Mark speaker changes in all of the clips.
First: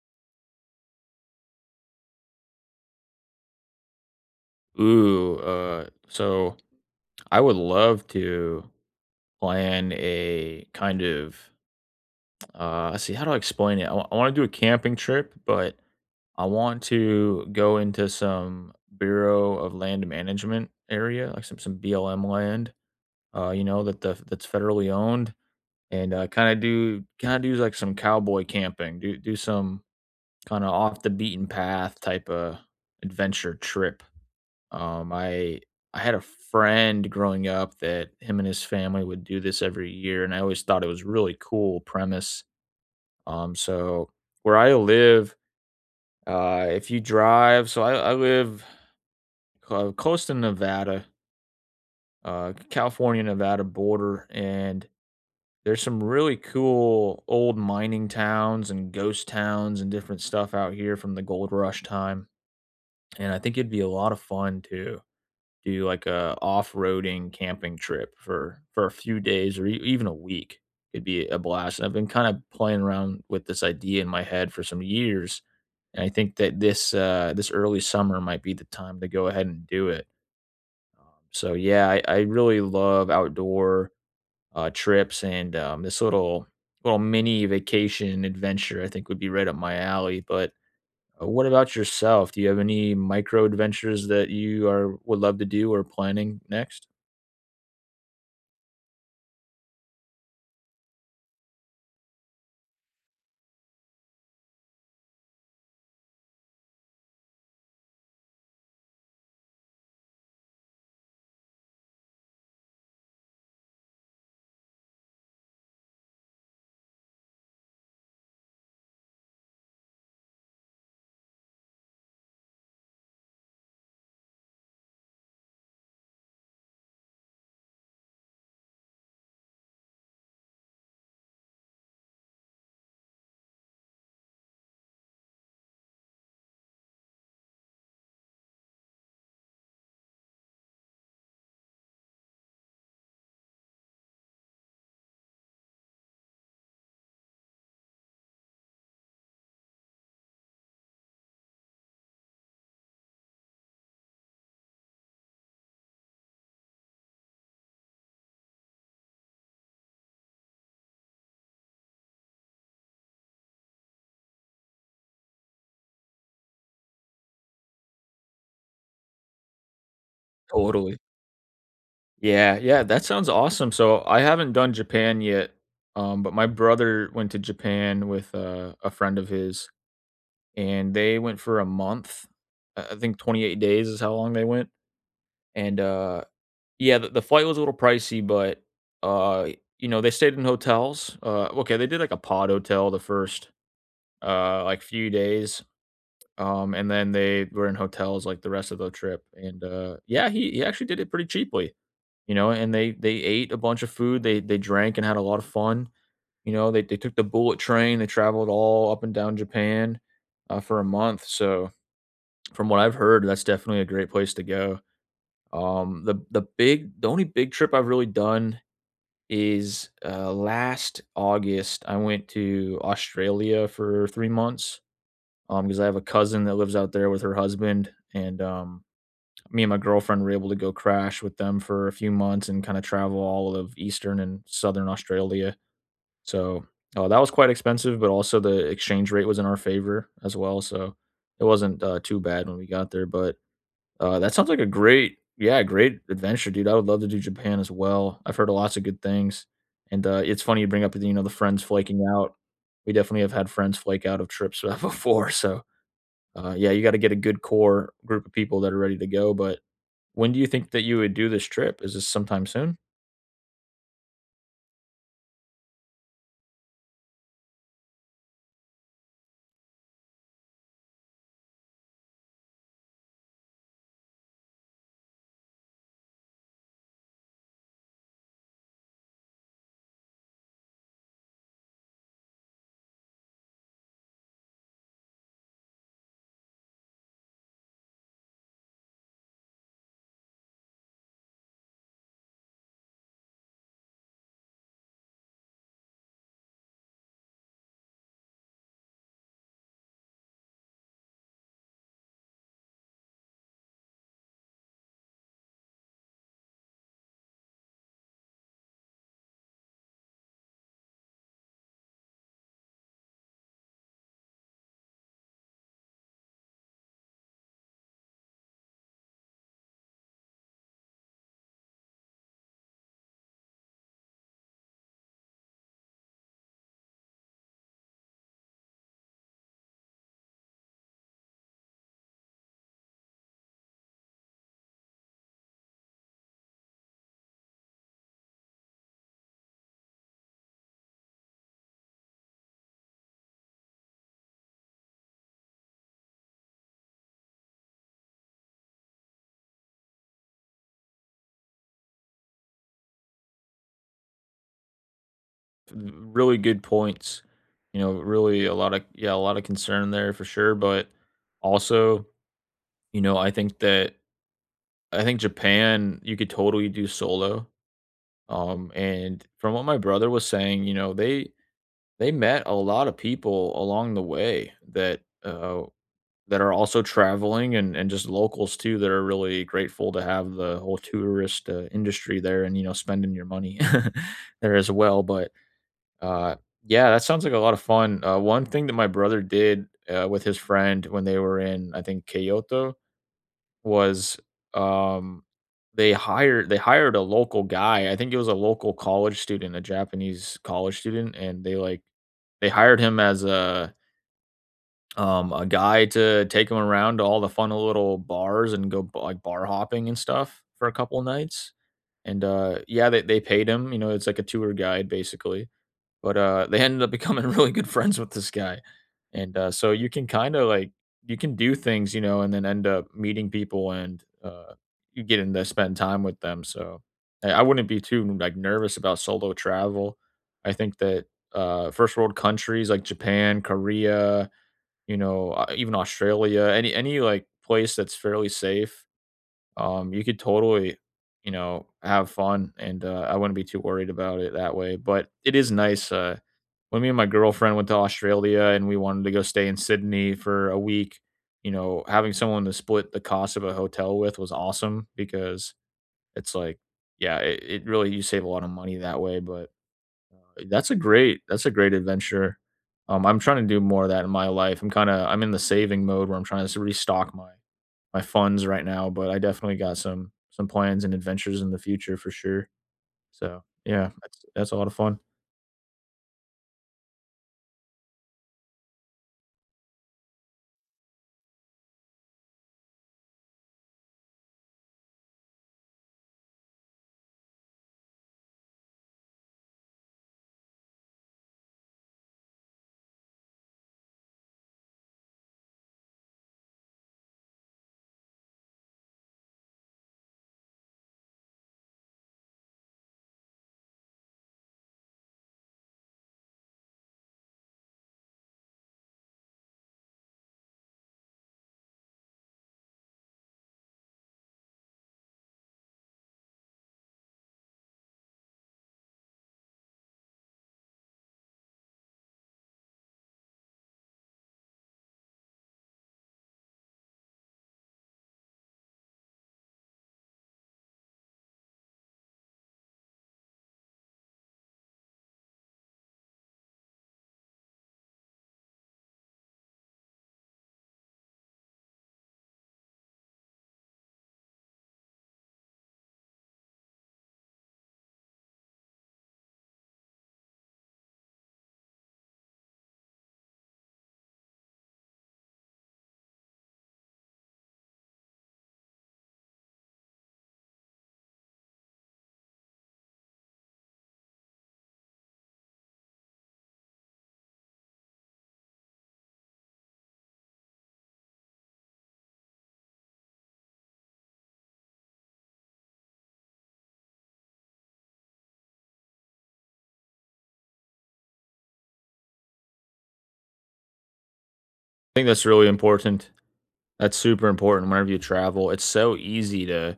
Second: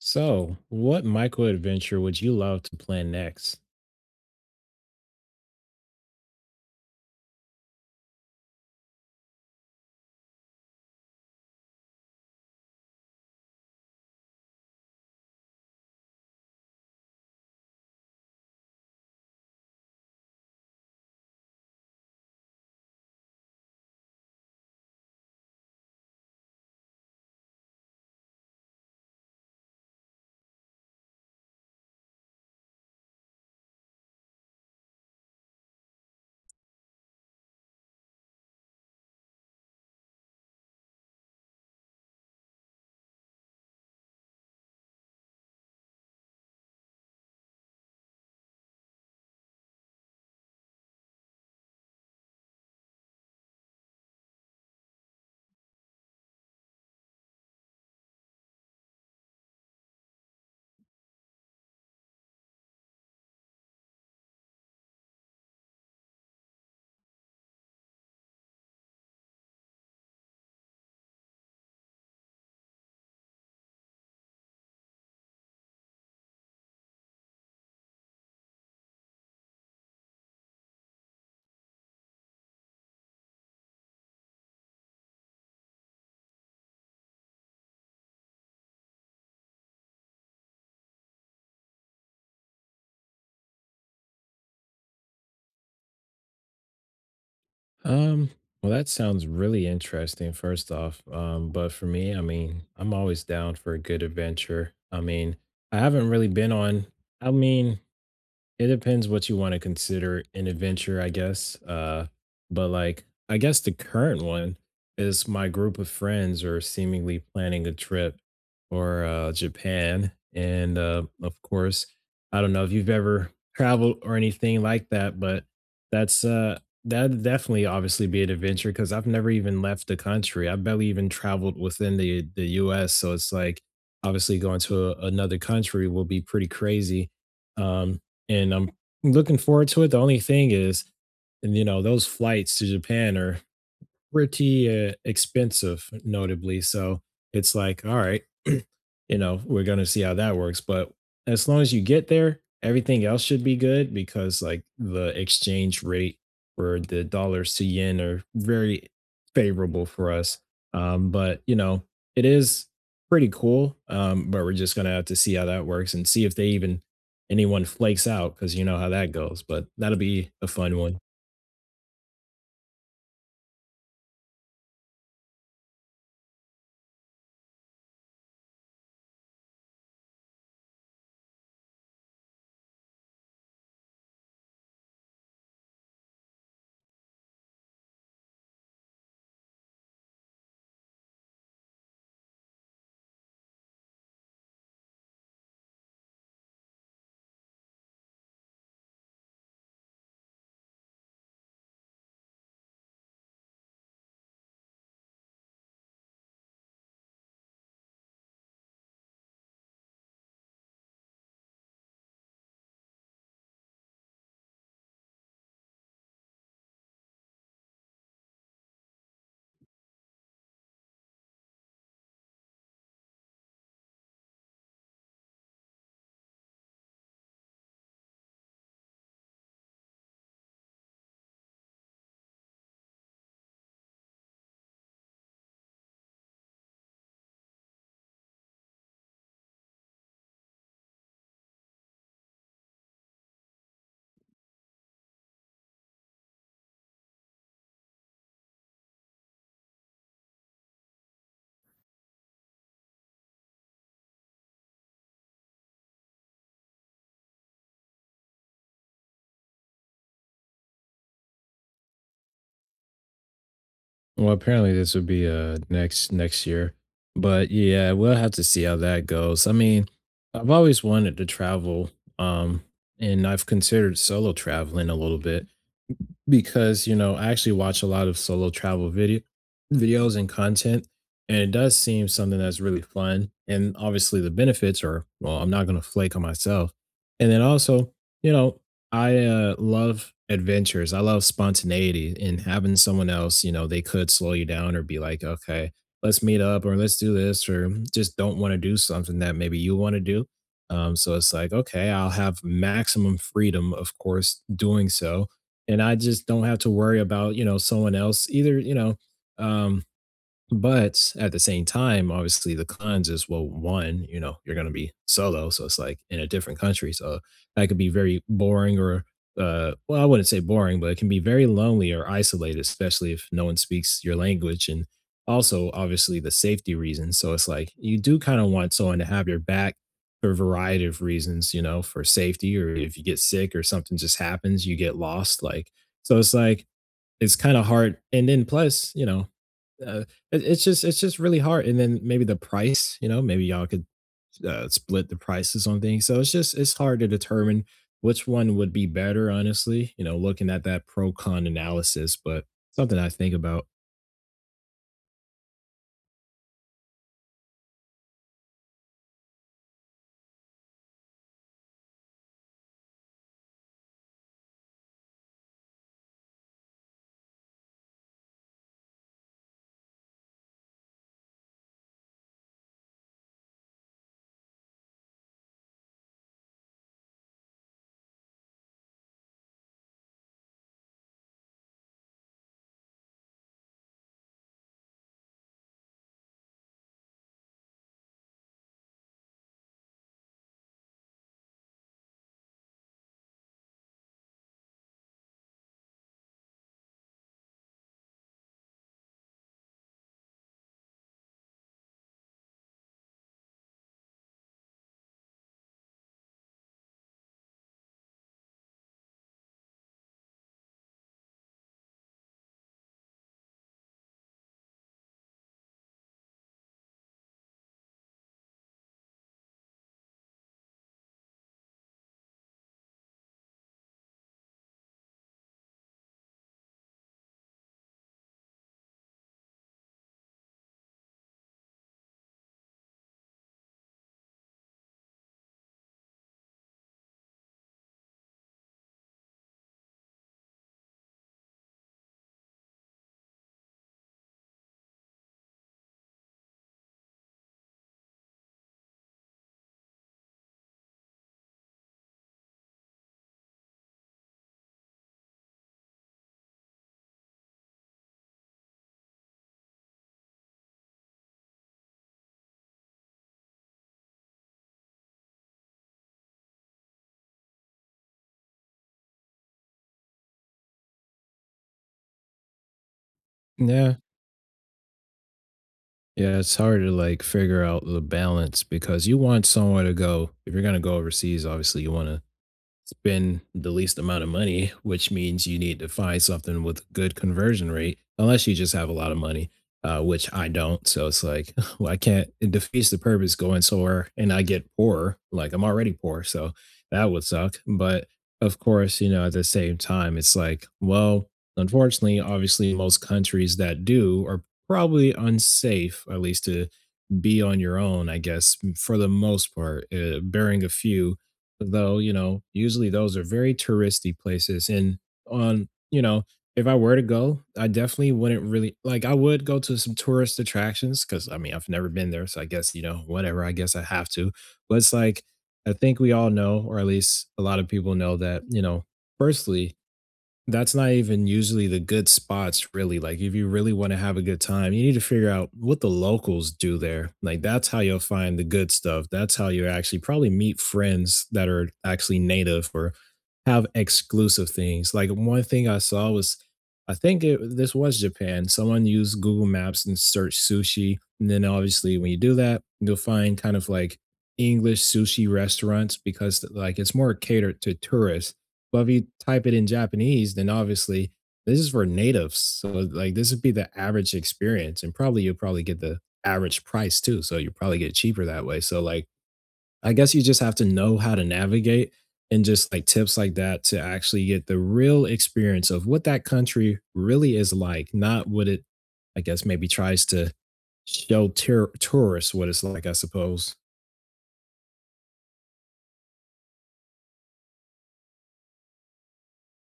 Speaker 1: So, what micro adventure would you love to plan next?
Speaker 2: So I would love to plan a kind of let's see, how do I explain it? I want to do a camping trip, but I want to go into some Bureau of Land Management area, like some BLM land, you know, that the that's federally owned, and uh, kind of do like some cowboy camping, do some kind of off the beaten path type of adventure trip. Um, I I had a friend growing up that him and his family would do this every year, and I always thought it was really cool premise. So where I live, if you drive, I live close to Nevada, California Nevada border, and there's some really cool old mining towns and ghost towns and different stuff out here from the gold rush time. And I think it'd be a lot of fun to do like a off-roading camping trip for a few days, or even a week could be a blast. And I've been kind of playing around with this idea in my head for some years, and I think that this early summer might be the time to go ahead and do it. Um, so yeah, I really love outdoor trips, and this little mini vacation adventure I think would be right up my alley. But what about yourself? Do you have any micro adventures that you are would love to do or planning next?
Speaker 1: Um, well, that sounds really interesting, first off. But for me, I mean, I'm always down for a good adventure. I mean, I haven't really been on, I mean, It depends what you want to consider an adventure, I guess. But like, I guess the current one is my group of friends are seemingly planning a trip or Japan, and of course, I don't know if you've ever traveled or anything like that, but that'd definitely obviously be an adventure because I've never even left the country. I barely even traveled within the U.S., so it's like obviously going to another country will be pretty crazy. Um, and I'm looking forward to it. The only thing is, and you know, those flights to Japan are pretty expensive, notably. So it's like, all right, you know, we're gonna see how that works. But as long as you get there, everything else should be good because like the exchange rate for the dollars to yen are very favorable for us. But you know, it is pretty cool. But we're just gonna have to see how that works and see if they even anyone flakes out because you know how that goes. But that'll be a fun
Speaker 2: Totally.
Speaker 1: one.
Speaker 2: Yeah, yeah, that sounds awesome. So I haven't done Japan yet, but my brother went to Japan with a friend of his, and they went for a month. I think 28 days is how long they went. And yeah, the flight was a little pricey, but uh, you know, they stayed in hotels. Okay, they did like a pod hotel the first like few days, and then they were in hotels like the rest of the trip. And yeah, he actually did it pretty cheaply. You know, and they ate a bunch of food, they drank and had a lot of fun, you know, they took the bullet train, they traveled all up and down Japan, for a month, so from what I've heard, that's definitely a great place to go. The only big trip I've really done is, last August, I went to Australia for 3 months, um, because I have a cousin that lives out there with her husband, and, um, me and my girlfriend were able to go crash with them for a few months and kind of travel all of eastern and southern Australia. So that was quite expensive, but also the exchange rate was in our favor as well. So it wasn't too bad when we got there. But that sounds like a great, yeah, great adventure, dude. I would love to do Japan as well. I've heard lots of good things, and it's funny you bring up the you know, the friends flaking out. We definitely have had friends flake out of trips before. So yeah, you got to get a good core group of people that are ready to go, but when do you think that you would do this trip? Is this sometime soon?
Speaker 1: Well, apparently this would be next year. But yeah, we'll have to see how that goes. I mean, I've always wanted to travel. Um, and I've considered solo traveling a little bit because, you know, I actually watch a lot of solo travel videos and content, and it does seem something that's really fun. And obviously the benefits are, well, I'm not gonna flake on myself. And then also, you know, I love adventures. I love spontaneity and having someone else, you know, they could slow you down or be like, okay, let's meet up or let's do this or just don't want to do something that maybe you want to do. So it's like, okay, I'll have maximum freedom, of course, doing so and I just don't have to worry about, someone else either, um, but at the same time, obviously the cons is well, one, you know, you're gonna be solo, so it's like in a different country, so that could be very boring or well, I wouldn't say boring, but it can be very lonely or isolated, especially if no one speaks your language, and also obviously the safety reasons. So it's like you do kind of want someone to have your back for a variety of reasons, you know, for safety or if you get sick or something just happens, you get lost. Like so, it's like it's kind of hard. And then plus, uh, it's just really hard, and then maybe the price, maybe y'all could, split the prices on things, so it's just it's hard to determine which one would be better, honestly, you know, looking at that pro-con analysis, but something I think about.
Speaker 2: Really good points. You know, really a lot of, yeah, a lot of concern there for sure, but also, you know, I think that I think Japan you could totally do solo. Um, and from what my brother was saying, you know, they met a lot of people along the way that are also traveling, and just locals too that are really grateful to have the whole tourist, industry there, and, you know, spending your money there as well, but, uh, yeah, that sounds like a lot of fun. One thing that my brother did, with his friend when they were in, I think, Kyoto was, um, they hired a local guy. I think it was a local college student, a Japanese college student, and they, like, they hired him as a guy to take him around to all the fun little bars and go like bar hopping and stuff for a couple nights. And yeah, they paid him. You know, it's like a tour guide basically. But they ended up becoming really good friends with this guy. And so you can kind of like you can do things, you know, and then end up meeting people, and you get in to spend time with them. So I wouldn't be too like nervous about solo travel. I think that first world countries like Japan, Korea, you know, even Australia, any like place that's fairly safe, you could totally, you know, have fun, and I wouldn't be too worried about it that way. But it is nice. When me and my girlfriend went to Australia and we wanted to go stay in Sydney for a week, you know, having someone to split the cost of a hotel with was awesome because it's like, yeah, it really, you save a lot of money that way. But that's a great adventure. I'm trying to do more of that in my life. I'm in the saving mode where I'm trying to restock my funds right now, but I definitely got some plans and adventures in the future for sure. So yeah,
Speaker 1: Yeah.
Speaker 2: that's a lot of fun.
Speaker 1: Yeah, it's hard to, like, figure out the balance because you want somewhere to go. If you're gonna go overseas, obviously, you wanna spend the least amount of money, which means you need to find something with good conversion rate, unless you just have a lot of money, which I don't. So it's like, well, I can't. It defeats the purpose going somewhere and I get poorer. Like I'm already poor, so that would suck. But of course, you know, at the same time, it's like, well, unfortunately, obviously, most countries that do are probably unsafe, at least to be on your own, I guess, for the most part, barring a few. Though, you know, usually those are very touristy places. And on, you know, if I were to go, I definitely wouldn't really like, I would go to some tourist attractions because I mean, I've never been there. So I guess, you know, whatever, I guess I have to. But it's like, I think we all know, or at least a lot of people know that, you know, firstly, that's not even usually the good spots, really. Like, if you really want to have a good time, you need to figure out what the locals do there. Like, that's how you'll find the good stuff. That's how you actually probably meet friends that are actually native or have exclusive things. Like, one thing I saw was, this was Japan. Someone used Google Maps and searched sushi. And then, obviously, when you do that, you'll find kind of like English sushi restaurants because, like, it's more catered to tourists but if you type it in Japanese, then obviously this is for natives. So like this would be the average experience. And probably you'll probably get the average price too. So you probably get cheaper that way. So like I guess you just have to know how to navigate and just like tips like that to actually get the real experience of what that country really is like, not what it I guess maybe tries to show tourists what it's like, I suppose.
Speaker 2: I think that's really important. That's super important whenever you travel. It's so easy to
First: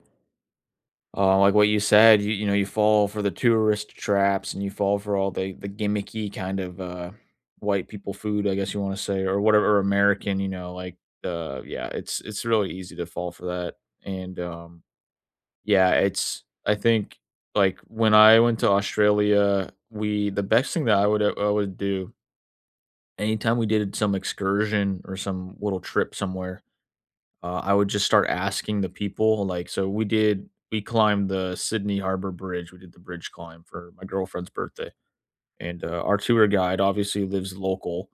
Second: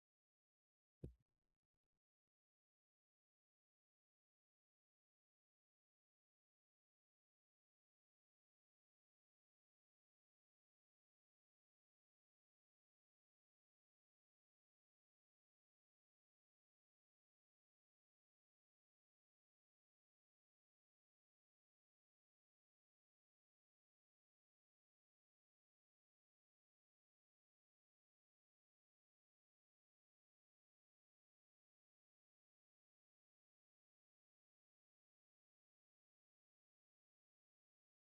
Speaker 2: Like what you said, you know, you fall for the tourist traps, and you fall for all the gimmicky kind of white people food, I guess you want to say, or whatever, American, you know, like yeah, it's really easy to fall for that. And yeah, it's, I think, like when I went to Australia, we the best thing that I would do anytime we did some excursion or some little trip somewhere, I would just start asking the people, like, so we climbed the Sydney Harbor Bridge. We did the bridge climb for my girlfriend's birthday. And our tour guide obviously lives local.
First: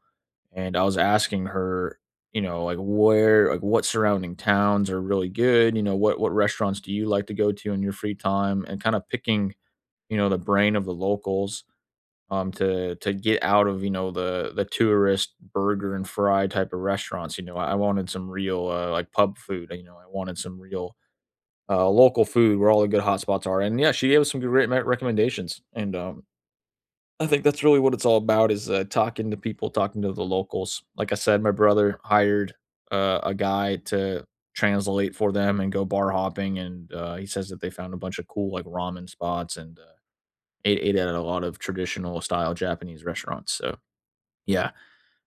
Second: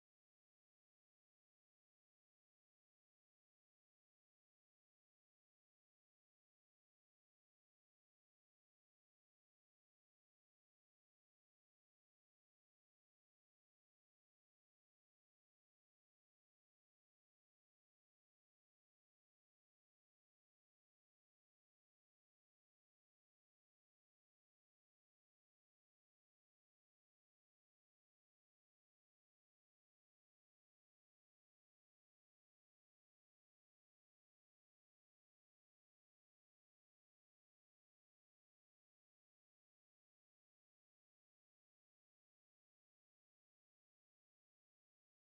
Speaker 2: And I was asking her, you know, like, where, like what surrounding towns are really good. You know, what restaurants do you like to go to in your free time? And kind of picking, you know, the brain of the locals, um, to get out of, you know, the tourist burger and fry type of restaurants. You know, I wanted some real like pub food. You know, I wanted some real local food, where all the good hot spots are. And yeah, she gave us some great recommendations, and um, I think that's really what it's all about is talking to people, talking to the locals. Like I said, my brother hired a guy to translate for them and go bar hopping, and he says that they found a bunch of cool like ramen spots, and ate at a lot of traditional style Japanese restaurants. So yeah,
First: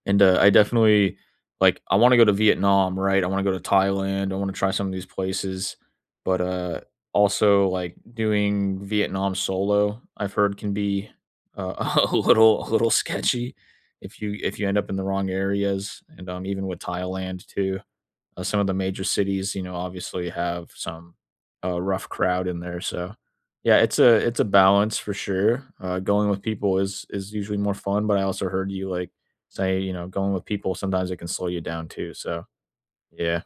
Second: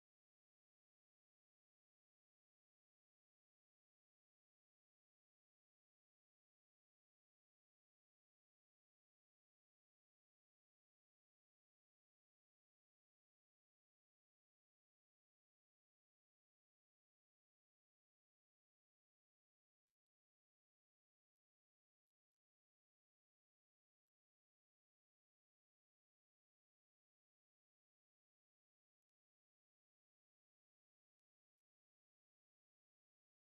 Speaker 2: and, I definitely, like, I wanna go to Vietnam, right? I wanna go to Thailand, I wanna try some of these places, but, also, like, doing Vietnam solo, I've heard can be, a little, sketchy if you end up in the wrong areas, and, even with Thailand too. Some of the major cities, you know, obviously have some rough crowd in there. So yeah, it's a balance for sure. Going with people is usually more fun, but I also heard you like say, you know, going with people sometimes it can slow you down too. So yeah,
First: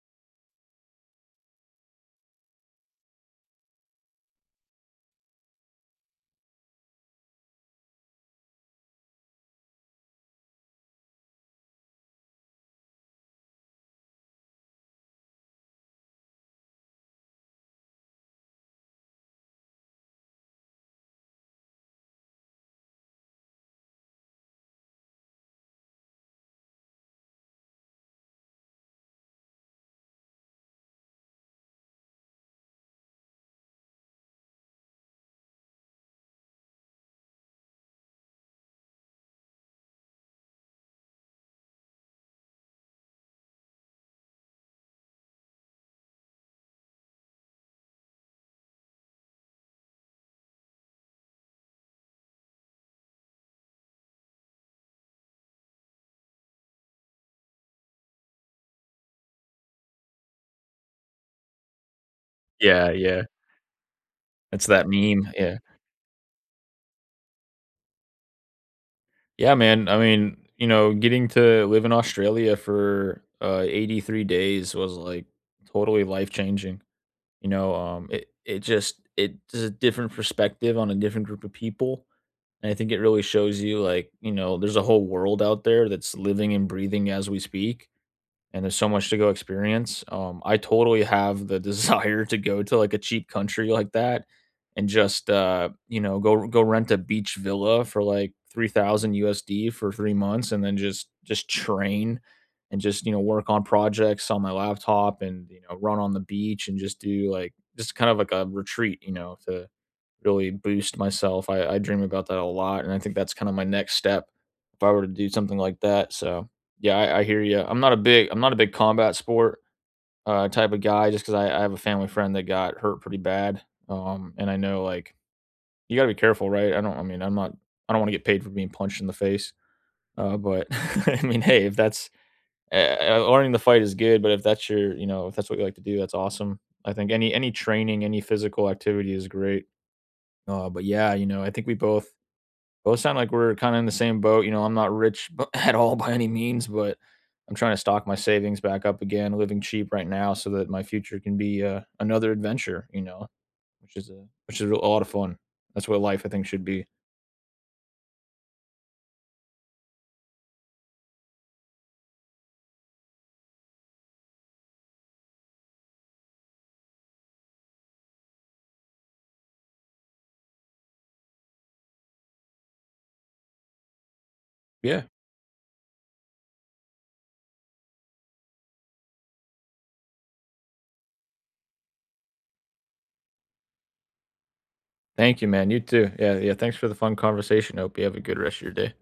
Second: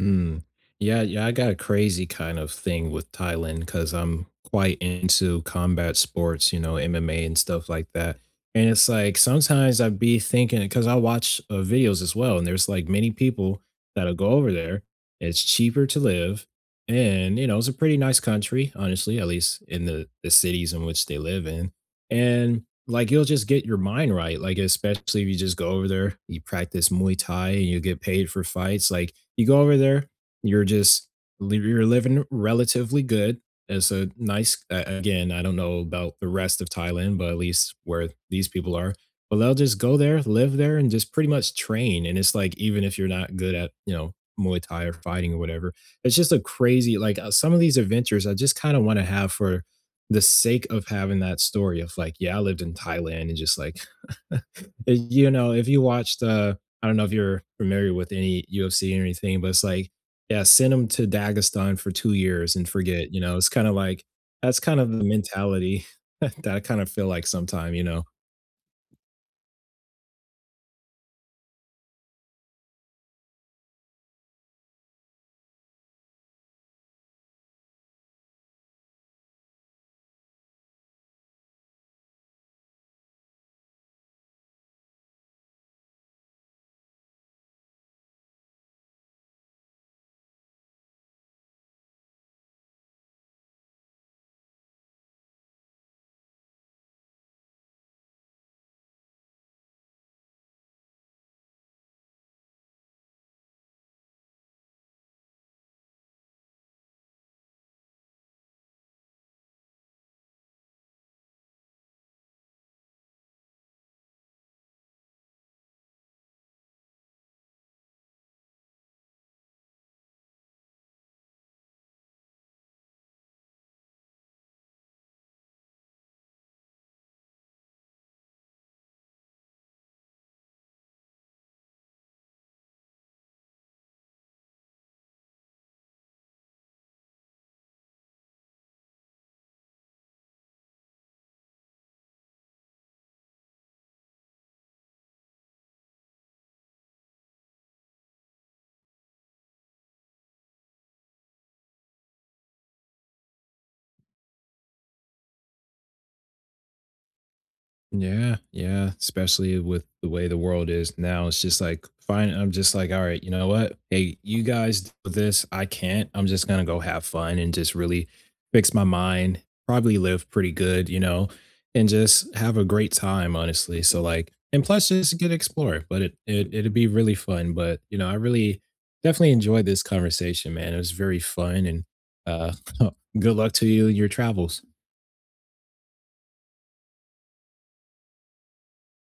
Speaker 1: Mm. Yeah, yeah, I got a crazy kind of thing with Thailand because I'm quite into combat sports, you know, MMA and stuff like that. And it's like sometimes I'd be thinking because I watch videos as well, and there's like many people that'll go over there. It's cheaper to live, and you know, it's a pretty nice country, honestly, at least in the cities in which they live in. And like you'll just get your mind right, like especially if you just go over there, you practice Muay Thai, and you get paid for fights, like you go over there, you're just you're living relatively good. It's a nice again, I don't know about the rest of Thailand, but at least where these people are. But they'll just go there, live there, and just pretty much train. And it's like even if you're not good at, you know, Muay Thai or fighting or whatever, it's just a crazy like some of these adventures I just kind of want to have for the sake of having that story of like, yeah, I lived in Thailand and just like, if you watched I don't know if you're familiar with any UFC or anything, but it's like, yeah, send them to Dagestan for 2 years and
Speaker 2: yeah,
Speaker 1: forget, you
Speaker 2: yeah.
Speaker 1: know? It's kinda like that's
Speaker 2: It's
Speaker 1: kind
Speaker 2: that
Speaker 1: of the
Speaker 2: meme. Yeah,
Speaker 1: mentality that I kind of feel like sometime, you know?
Speaker 2: yeah, man. I mean, you know, getting to live in Australia for 83 days was like totally life changing. You know, it just, it's a different perspective on a different group of people. And I think it really shows you, like, you know, there's a whole world out there that's living and breathing as we speak, and there's so much to go experience. I totally have the desire to go to like a cheap country like that, and just you know, go rent a beach villa for like 3,000 USD for 3 months, and then just train, and just, you know, work on projects on my laptop, and, you know, run on the beach, and just do like just kind of like a retreat, you know, to really boost myself. I dream about that a lot, and I think that's kind of my next step if I were to do something like that. So yeah, I hear you. I'm not a big combat sport type of guy, just because I have a family friend that got hurt pretty bad, and I know like you got to be careful, right? I don't. I mean, I'm not. I don't want to get paid for being punched in the face. But I mean, hey, if that's uh, learning the fight is good, but if that's your, you know, if that's what you like to do, that's awesome. I think any training, any physical activity is great. But yeah, you know, I think we both, sound like we're kind of in the same boat. You know, I'm not rich at all by any means, but I'm trying to stock my savings back up again, living cheap right now, so that my future can be another adventure. You know, which is a lot of fun. That's what life, I think, should be.
Speaker 1: Yeah, yeah, especially with the way the world is now, it's just like, fine, I'm just like, all right, you know what? Hey, you guys do this, I can't. I'm just gonna go have fun and just really fix my mind, probably live pretty good, you know, and just have a great time, honestly. So like, and plus
Speaker 2: Yeah.
Speaker 1: just get explore, but it'd be really fun. But you know, I really definitely enjoyed this conversation, man. It was very fun and uh good luck to you, in your travels.
Speaker 2: Thank you, man. You too. Yeah, yeah. Thanks for the fun conversation. Hope you have a good rest of your day.